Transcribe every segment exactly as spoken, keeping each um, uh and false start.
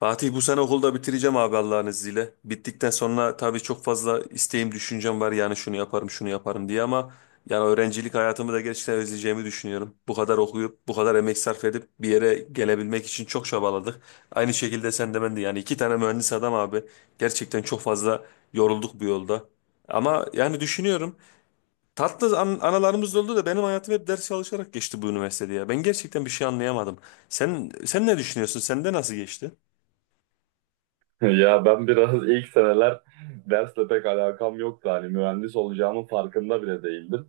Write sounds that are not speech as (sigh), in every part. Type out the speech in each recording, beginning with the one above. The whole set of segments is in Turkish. Fatih, bu sene okulda bitireceğim abi Allah'ın izniyle. Bittikten sonra tabii çok fazla isteğim, düşüncem var, yani şunu yaparım, şunu yaparım diye ama yani öğrencilik hayatımı da gerçekten özleyeceğimi düşünüyorum. Bu kadar okuyup, bu kadar emek sarf edip bir yere gelebilmek için çok çabaladık. Aynı şekilde sen de ben de, yani iki tane mühendis adam abi. Gerçekten çok fazla yorulduk bu yolda. Ama yani düşünüyorum, tatlı an anılarımız da oldu da benim hayatım hep ders çalışarak geçti bu üniversitede ya. Ben gerçekten bir şey anlayamadım. Sen sen ne düşünüyorsun? Sende nasıl geçti? (laughs) Ya ben biraz ilk seneler dersle pek alakam yoktu. Hani mühendis olacağımın farkında bile değildim.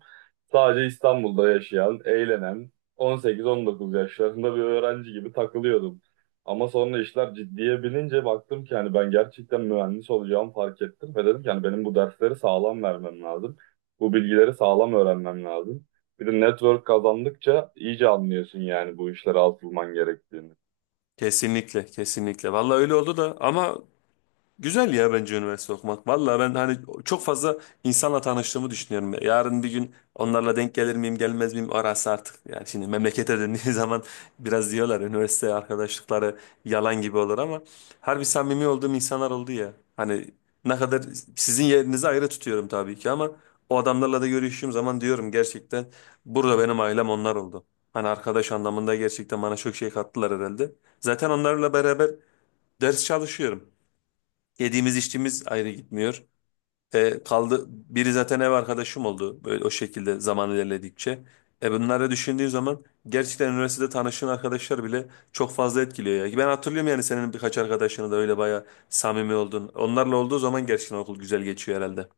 Sadece İstanbul'da yaşayan, eğlenen, on sekiz on dokuz yaşlarında bir öğrenci gibi takılıyordum. Ama sonra işler ciddiye binince baktım ki hani ben gerçekten mühendis olacağımı fark ettim ve dedim ki hani benim bu dersleri sağlam vermem lazım. Bu bilgileri sağlam öğrenmem lazım. Bir de network kazandıkça iyice anlıyorsun yani bu işlere atılman gerektiğini. Kesinlikle, kesinlikle. Vallahi öyle oldu da ama güzel ya, bence üniversite okumak. Valla ben hani çok fazla insanla tanıştığımı düşünüyorum. Yarın bir gün onlarla denk gelir miyim gelmez miyim arası artık. Yani şimdi memlekete döndüğü (laughs) zaman biraz diyorlar üniversite arkadaşlıkları yalan gibi olur ama harbi samimi olduğum insanlar oldu ya. Hani ne kadar sizin yerinizi ayrı tutuyorum tabii ki ama o adamlarla da görüştüğüm zaman diyorum, gerçekten burada benim ailem onlar oldu. Hani arkadaş anlamında gerçekten bana çok şey kattılar herhalde. Zaten onlarla beraber ders çalışıyorum. Yediğimiz içtiğimiz ayrı gitmiyor. E, kaldı biri zaten ev arkadaşım oldu, böyle o şekilde zaman ilerledikçe. E, bunları düşündüğün zaman gerçekten üniversitede tanıştığın arkadaşlar bile çok fazla etkiliyor ya. Ben hatırlıyorum, yani senin birkaç arkadaşını da öyle bayağı samimi oldun. Onlarla olduğu zaman gerçekten okul güzel geçiyor herhalde.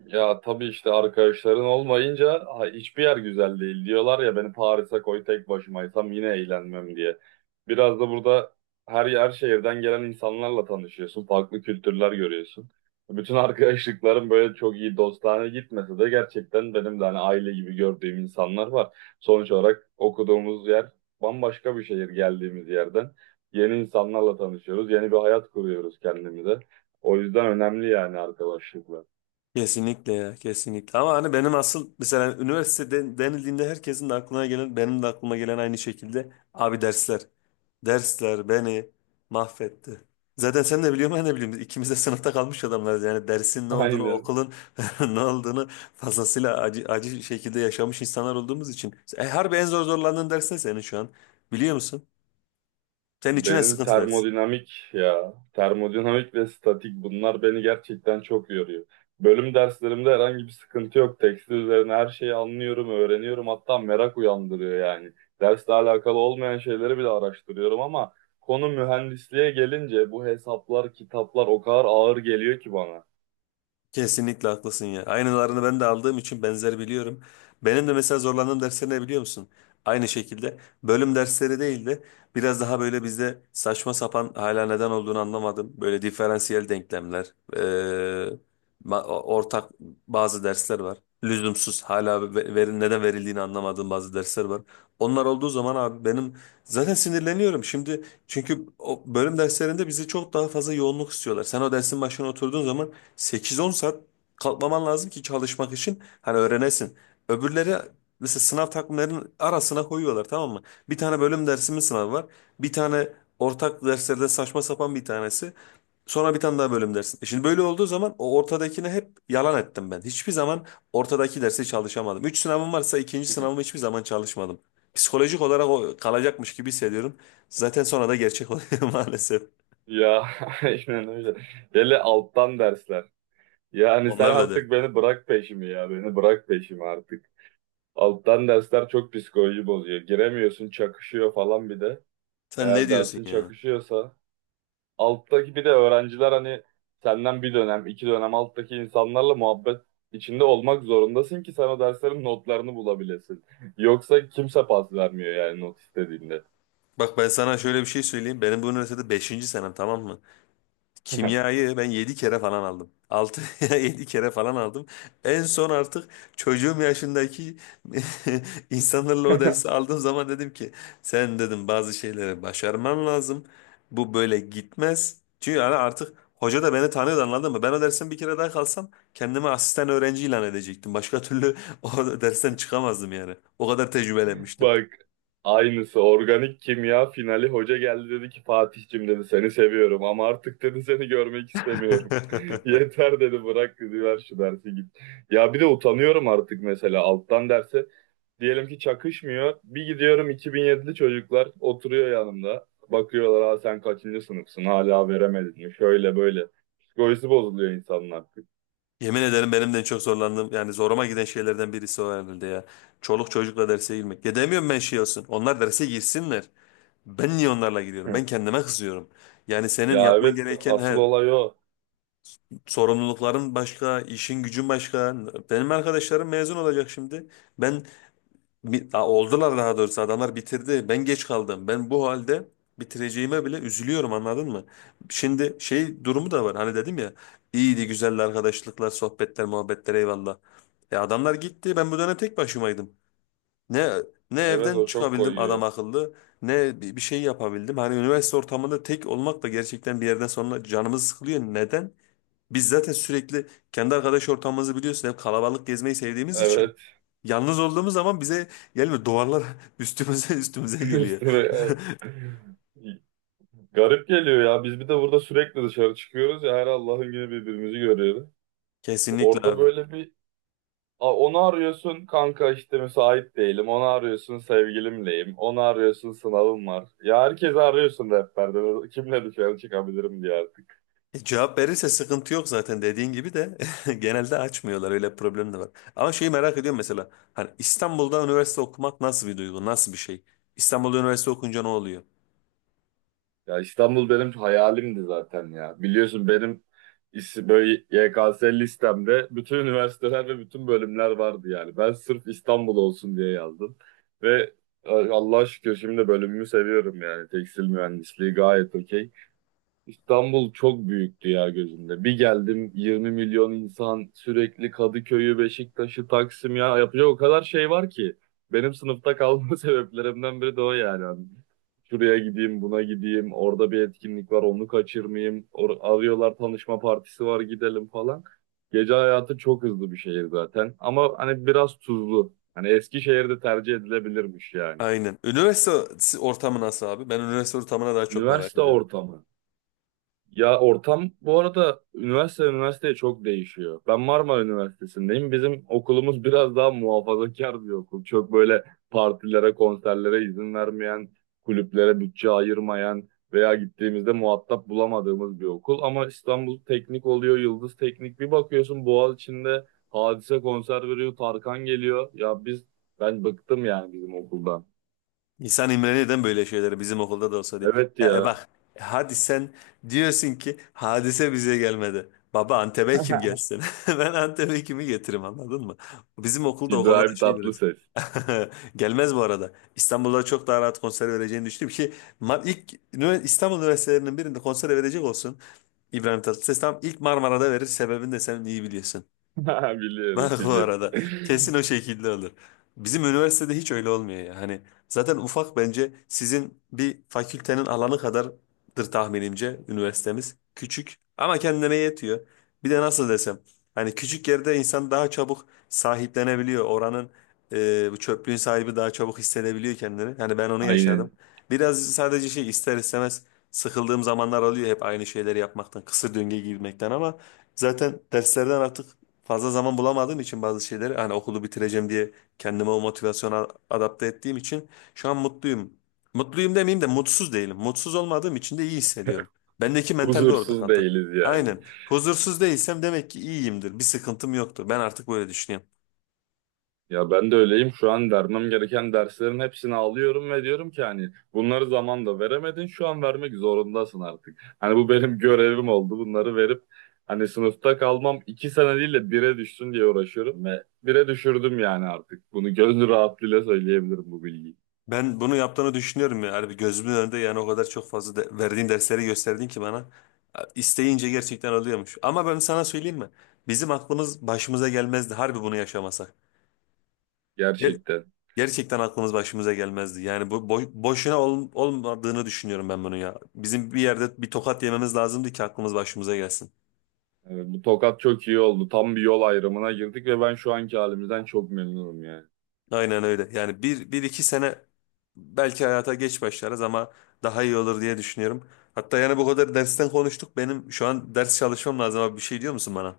Ya tabii işte arkadaşların olmayınca ha, hiçbir yer güzel değil diyorlar ya beni Paris'e koy tek başımaysam yine eğlenmem diye. Biraz da burada her yer şehirden gelen insanlarla tanışıyorsun, farklı kültürler görüyorsun. Bütün arkadaşlıklarım böyle çok iyi dostane gitmese de gerçekten benim de hani aile gibi gördüğüm insanlar var. Sonuç olarak okuduğumuz yer bambaşka bir şehir geldiğimiz yerden. Yeni insanlarla tanışıyoruz, yeni bir hayat kuruyoruz kendimize. O yüzden önemli yani arkadaşlıklar. Kesinlikle ya, kesinlikle, ama hani benim asıl mesela üniversite den- denildiğinde herkesin de aklına gelen benim de aklıma gelen aynı şekilde abi dersler. Dersler beni mahvetti. Zaten sen de biliyorsun ben de biliyorum, biz ikimiz de sınıfta kalmış adamlarız yani dersin (laughs) ne olduğunu, Aynen. okulun (laughs) ne olduğunu fazlasıyla acı, acı şekilde yaşamış insanlar olduğumuz için. E, harbi en zor zorlandığın ders ne senin şu an, biliyor musun? Senin için en Benim sıkıntı ders. termodinamik ya. Termodinamik ve statik bunlar beni gerçekten çok yoruyor. Bölüm derslerimde herhangi bir sıkıntı yok. Tekstil üzerine her şeyi anlıyorum, öğreniyorum. Hatta merak uyandırıyor yani. Dersle alakalı olmayan şeyleri bile araştırıyorum ama konu mühendisliğe gelince bu hesaplar, kitaplar o kadar ağır geliyor ki bana. Kesinlikle haklısın ya. Aynılarını ben de aldığım için benzer biliyorum. Benim de mesela zorlandığım dersler ne biliyor musun? Aynı şekilde bölüm dersleri değil de biraz daha böyle bizde saçma sapan, hala neden olduğunu anlamadım. Böyle diferansiyel denklemler, eee, ma- ortak bazı dersler var. Lüzumsuz hala ve- verin, neden verildiğini anlamadığım bazı dersler var. Onlar olduğu zaman abi benim zaten sinirleniyorum. Şimdi çünkü o bölüm derslerinde bizi çok daha fazla yoğunluk istiyorlar. Sen o dersin başına oturduğun zaman sekiz on saat kalkmaman lazım ki çalışmak için hani öğrenesin. Öbürleri mesela sınav takvimlerinin arasına koyuyorlar, tamam mı? Bir tane bölüm dersimin sınavı var. Bir tane ortak derslerden saçma sapan bir tanesi. Sonra bir tane daha bölüm dersi. E, şimdi böyle olduğu zaman o ortadakini hep yalan ettim ben. Hiçbir zaman ortadaki dersi çalışamadım. Üç sınavım varsa ikinci sınavımı (laughs) hiçbir zaman çalışmadım. Psikolojik olarak o kalacakmış gibi hissediyorum. Zaten sonra da gerçek oluyor (laughs) maalesef. Ya, (laughs) aynen öyle. Hele alttan dersler. Yani sen Onlar da der. artık beni bırak peşimi ya. Beni bırak peşimi artık. Alttan dersler çok psikoloji bozuyor. Giremiyorsun, çakışıyor falan bir de. Sen ne Eğer diyorsun dersin ya? çakışıyorsa. Alttaki bir de öğrenciler hani senden bir dönem, iki dönem alttaki insanlarla muhabbet içinde olmak zorundasın ki sen o derslerin notlarını bulabilesin. (laughs) Yoksa kimse pas vermiyor yani not istediğinde. Bak, ben sana şöyle bir şey söyleyeyim. Benim bu üniversitede beşinci senem, tamam mı? Kimyayı ben yedi kere falan aldım. Altı (laughs) ya yedi kere falan aldım. En son artık çocuğum yaşındaki (laughs) insanlarla o dersi (laughs) aldığım zaman dedim ki sen, dedim, bazı şeyleri başarman lazım. Bu böyle gitmez. Çünkü yani artık hoca da beni tanıyordu, anladın mı? Ben o dersten bir kere daha kalsam kendimi asistan öğrenci ilan edecektim. Başka türlü (laughs) o dersten çıkamazdım yani. O kadar tecrübelenmiştim. Bak, aynısı organik kimya finali hoca geldi dedi ki Fatih'cim dedi seni seviyorum ama artık dedi seni görmek istemiyorum. (laughs) (laughs) Yeter dedi bırak dedi ver şu dersi git. Ya bir de utanıyorum artık mesela alttan derse diyelim ki çakışmıyor bir gidiyorum iki bin yedili çocuklar oturuyor yanımda bakıyorlar ha sen kaçıncı sınıfsın hala veremedin mi şöyle böyle psikolojisi bozuluyor insanın artık. Yemin ederim benim de en çok zorlandığım, yani zoruma giden şeylerden birisi o herhalde ya. Çoluk çocukla derse girmek. Ya demiyorum ben şey olsun, onlar derse girsinler. Ben niye onlarla gidiyorum? Ben (laughs) kendime kızıyorum. Yani senin Ya yapman evet, gereken asıl he, olay o, sorumlulukların başka, işin gücün başka. Benim arkadaşlarım mezun olacak şimdi. Ben Bi- a- oldular daha doğrusu, adamlar bitirdi. Ben geç kaldım. Ben bu halde bitireceğime bile üzülüyorum, anladın mı? Şimdi şey durumu da var. Hani dedim ya, iyiydi güzeldi arkadaşlıklar, sohbetler, muhabbetler, eyvallah. E, adamlar gitti. Ben bu dönem tek başımaydım. Ne ne evet evden o çok çıkabildim adam koyuyor. akıllı ne bi- bir şey yapabildim. Hani üniversite ortamında tek olmak da gerçekten bir yerden sonra canımız sıkılıyor. Neden? Biz zaten sürekli kendi arkadaş ortamımızı biliyorsun, hep kalabalık gezmeyi sevdiğimiz için. Evet. Yalnız olduğumuz zaman bize gelmiyor. Duvarlar (laughs) üstümüze üstümüze geliyor. İşte böyle, e, garip geliyor ya. Biz bir de burada sürekli dışarı çıkıyoruz ya her Allah'ın günü birbirimizi görüyoruz. (laughs) Kesinlikle Orada abi. böyle bir a- onu arıyorsun kanka işte müsait değilim. Onu arıyorsun sevgilimleyim. Onu arıyorsun sınavım var. Ya herkesi arıyorsun rehberde. Kimle dışarı çıkabilirim diye. E, cevap verirse sıkıntı yok zaten, dediğin gibi de (laughs) genelde açmıyorlar, öyle bir problem de var. Ama şeyi merak ediyorum mesela, hani İstanbul'da üniversite okumak nasıl bir duygu, nasıl bir şey? İstanbul'da üniversite okunca ne oluyor? Ya İstanbul benim hayalimdi zaten ya. Biliyorsun benim is- böyle Y K S listemde bütün üniversiteler ve bütün bölümler vardı yani. Ben sırf İstanbul olsun diye yazdım. Ve e, Allah'a şükür şimdi bölümümü seviyorum yani. Tekstil mühendisliği gayet okey. İstanbul çok büyüktü ya gözümde. Bir geldim yirmi milyon insan sürekli Kadıköy'ü, Beşiktaş'ı, Taksim ya yapacak o kadar şey var ki. Benim sınıfta kalma (laughs) sebeplerimden biri de o yani. Hani şuraya gideyim, buna gideyim, orada bir etkinlik var onu kaçırmayayım. Or arıyorlar tanışma partisi var gidelim falan. Gece hayatı çok hızlı bir şehir zaten ama hani biraz tuzlu. Hani Eskişehir'de tercih edilebilirmiş yani. Aynen. Üniversite ortamı nasıl abi? Ben üniversite ortamına daha çok merak Üniversite ediyorum. ortamı. Ya ortam bu arada üniversite üniversiteye çok değişiyor. Ben Marmara Üniversitesi'ndeyim. Bizim okulumuz biraz daha muhafazakar bir okul. Çok böyle partilere, konserlere izin vermeyen, kulüplere bütçe ayırmayan veya gittiğimizde muhatap bulamadığımız bir okul. Ama İstanbul Teknik oluyor, Yıldız Teknik. Bir bakıyorsun Boğaziçi'nde Hadise konser veriyor, Tarkan geliyor. Ya biz, ben bıktım yani bizim okuldan. İnsan imrenir, neden böyle şeyleri bizim okulda da olsa diye. Evet E, e, ya. bak, hadi sen diyorsun ki Hadise bize gelmedi. Baba, Antep'e kim (laughs) gelsin? (laughs) Ben Antep'e kimi getiririm, anladın mı? Bizim okulda o konuda İbrahim şey biraz. Tatlıses. (laughs) Gelmez bu arada. İstanbul'da çok daha rahat konser vereceğini düşündüm ki ma- ilk ünivers- İstanbul üniversitelerinin birinde konser verecek olsun. İbrahim Tatlıses tam ilk Marmara'da verir, sebebini de sen iyi biliyorsun. (laughs) Biliyorum, Bak bu biliyorum. arada, kesin (laughs) o şekilde olur. Bizim üniversitede hiç öyle olmuyor ya. Hani zaten ufak, bence sizin bir fakültenin alanı kadardır tahminimce üniversitemiz. Küçük ama kendine yetiyor. Bir de nasıl desem, hani küçük yerde insan daha çabuk sahiplenebiliyor. Oranın, e, bu çöplüğün sahibi daha çabuk hissedebiliyor kendini. Hani ben onu yaşadım. Aynen. Biraz sadece şey, ister istemez sıkıldığım zamanlar oluyor, hep aynı şeyleri yapmaktan, kısır döngüye girmekten, ama zaten derslerden artık fazla zaman bulamadığım için bazı şeyleri, hani okulu bitireceğim diye kendime o motivasyona adapte ettiğim için şu an mutluyum. Mutluyum demeyeyim de mutsuz değilim. Mutsuz olmadığım için de iyi hissediyorum. Bendeki mental bir orada Huzursuz kaldı. değiliz yani. Aynen. Huzursuz değilsem demek ki iyiyimdir. Bir sıkıntım yoktur. Ben artık böyle düşünüyorum. Ya ben de öyleyim. Şu an vermem gereken derslerin hepsini alıyorum ve diyorum ki hani bunları zamanla veremedin. Şu an vermek zorundasın artık. Hani bu benim görevim oldu. Bunları verip hani sınıfta kalmam iki sene değil de bire düşsün diye uğraşıyorum ve bire düşürdüm yani artık. Bunu gönül rahatlığıyla söyleyebilirim bu bilgiyi. Ben bunu yaptığını düşünüyorum ya. Harbi gözümün önünde, yani o kadar çok fazla de- verdiğin dersleri gösterdin ki bana. İsteyince gerçekten oluyormuş. Ama ben sana söyleyeyim mi? Bizim aklımız başımıza gelmezdi harbi bunu yaşamasak. Gerçekten. Gerçekten aklımız başımıza gelmezdi. Yani bu boy- boşuna ol- olmadığını düşünüyorum ben bunu ya. Bizim bir yerde bir tokat yememiz lazımdı ki aklımız başımıza gelsin. Evet, bu tokat çok iyi oldu. Tam bir yol ayrımına girdik ve ben şu anki halimizden çok memnunum yani. Aynen öyle. Yani bir, bir iki sene belki hayata geç başlarız ama daha iyi olur diye düşünüyorum. Hatta yani bu kadar dersten konuştuk. Benim şu an ders çalışmam lazım abi. Bir şey diyor musun bana?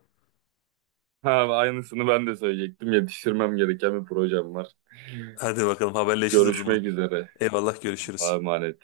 Ha, aynısını ben de söyleyecektim. Yetiştirmem gereken bir projem var. Hadi bakalım, haberleşiriz o zaman. Görüşmek üzere. Eyvallah, görüşürüz. Allah'a emanet.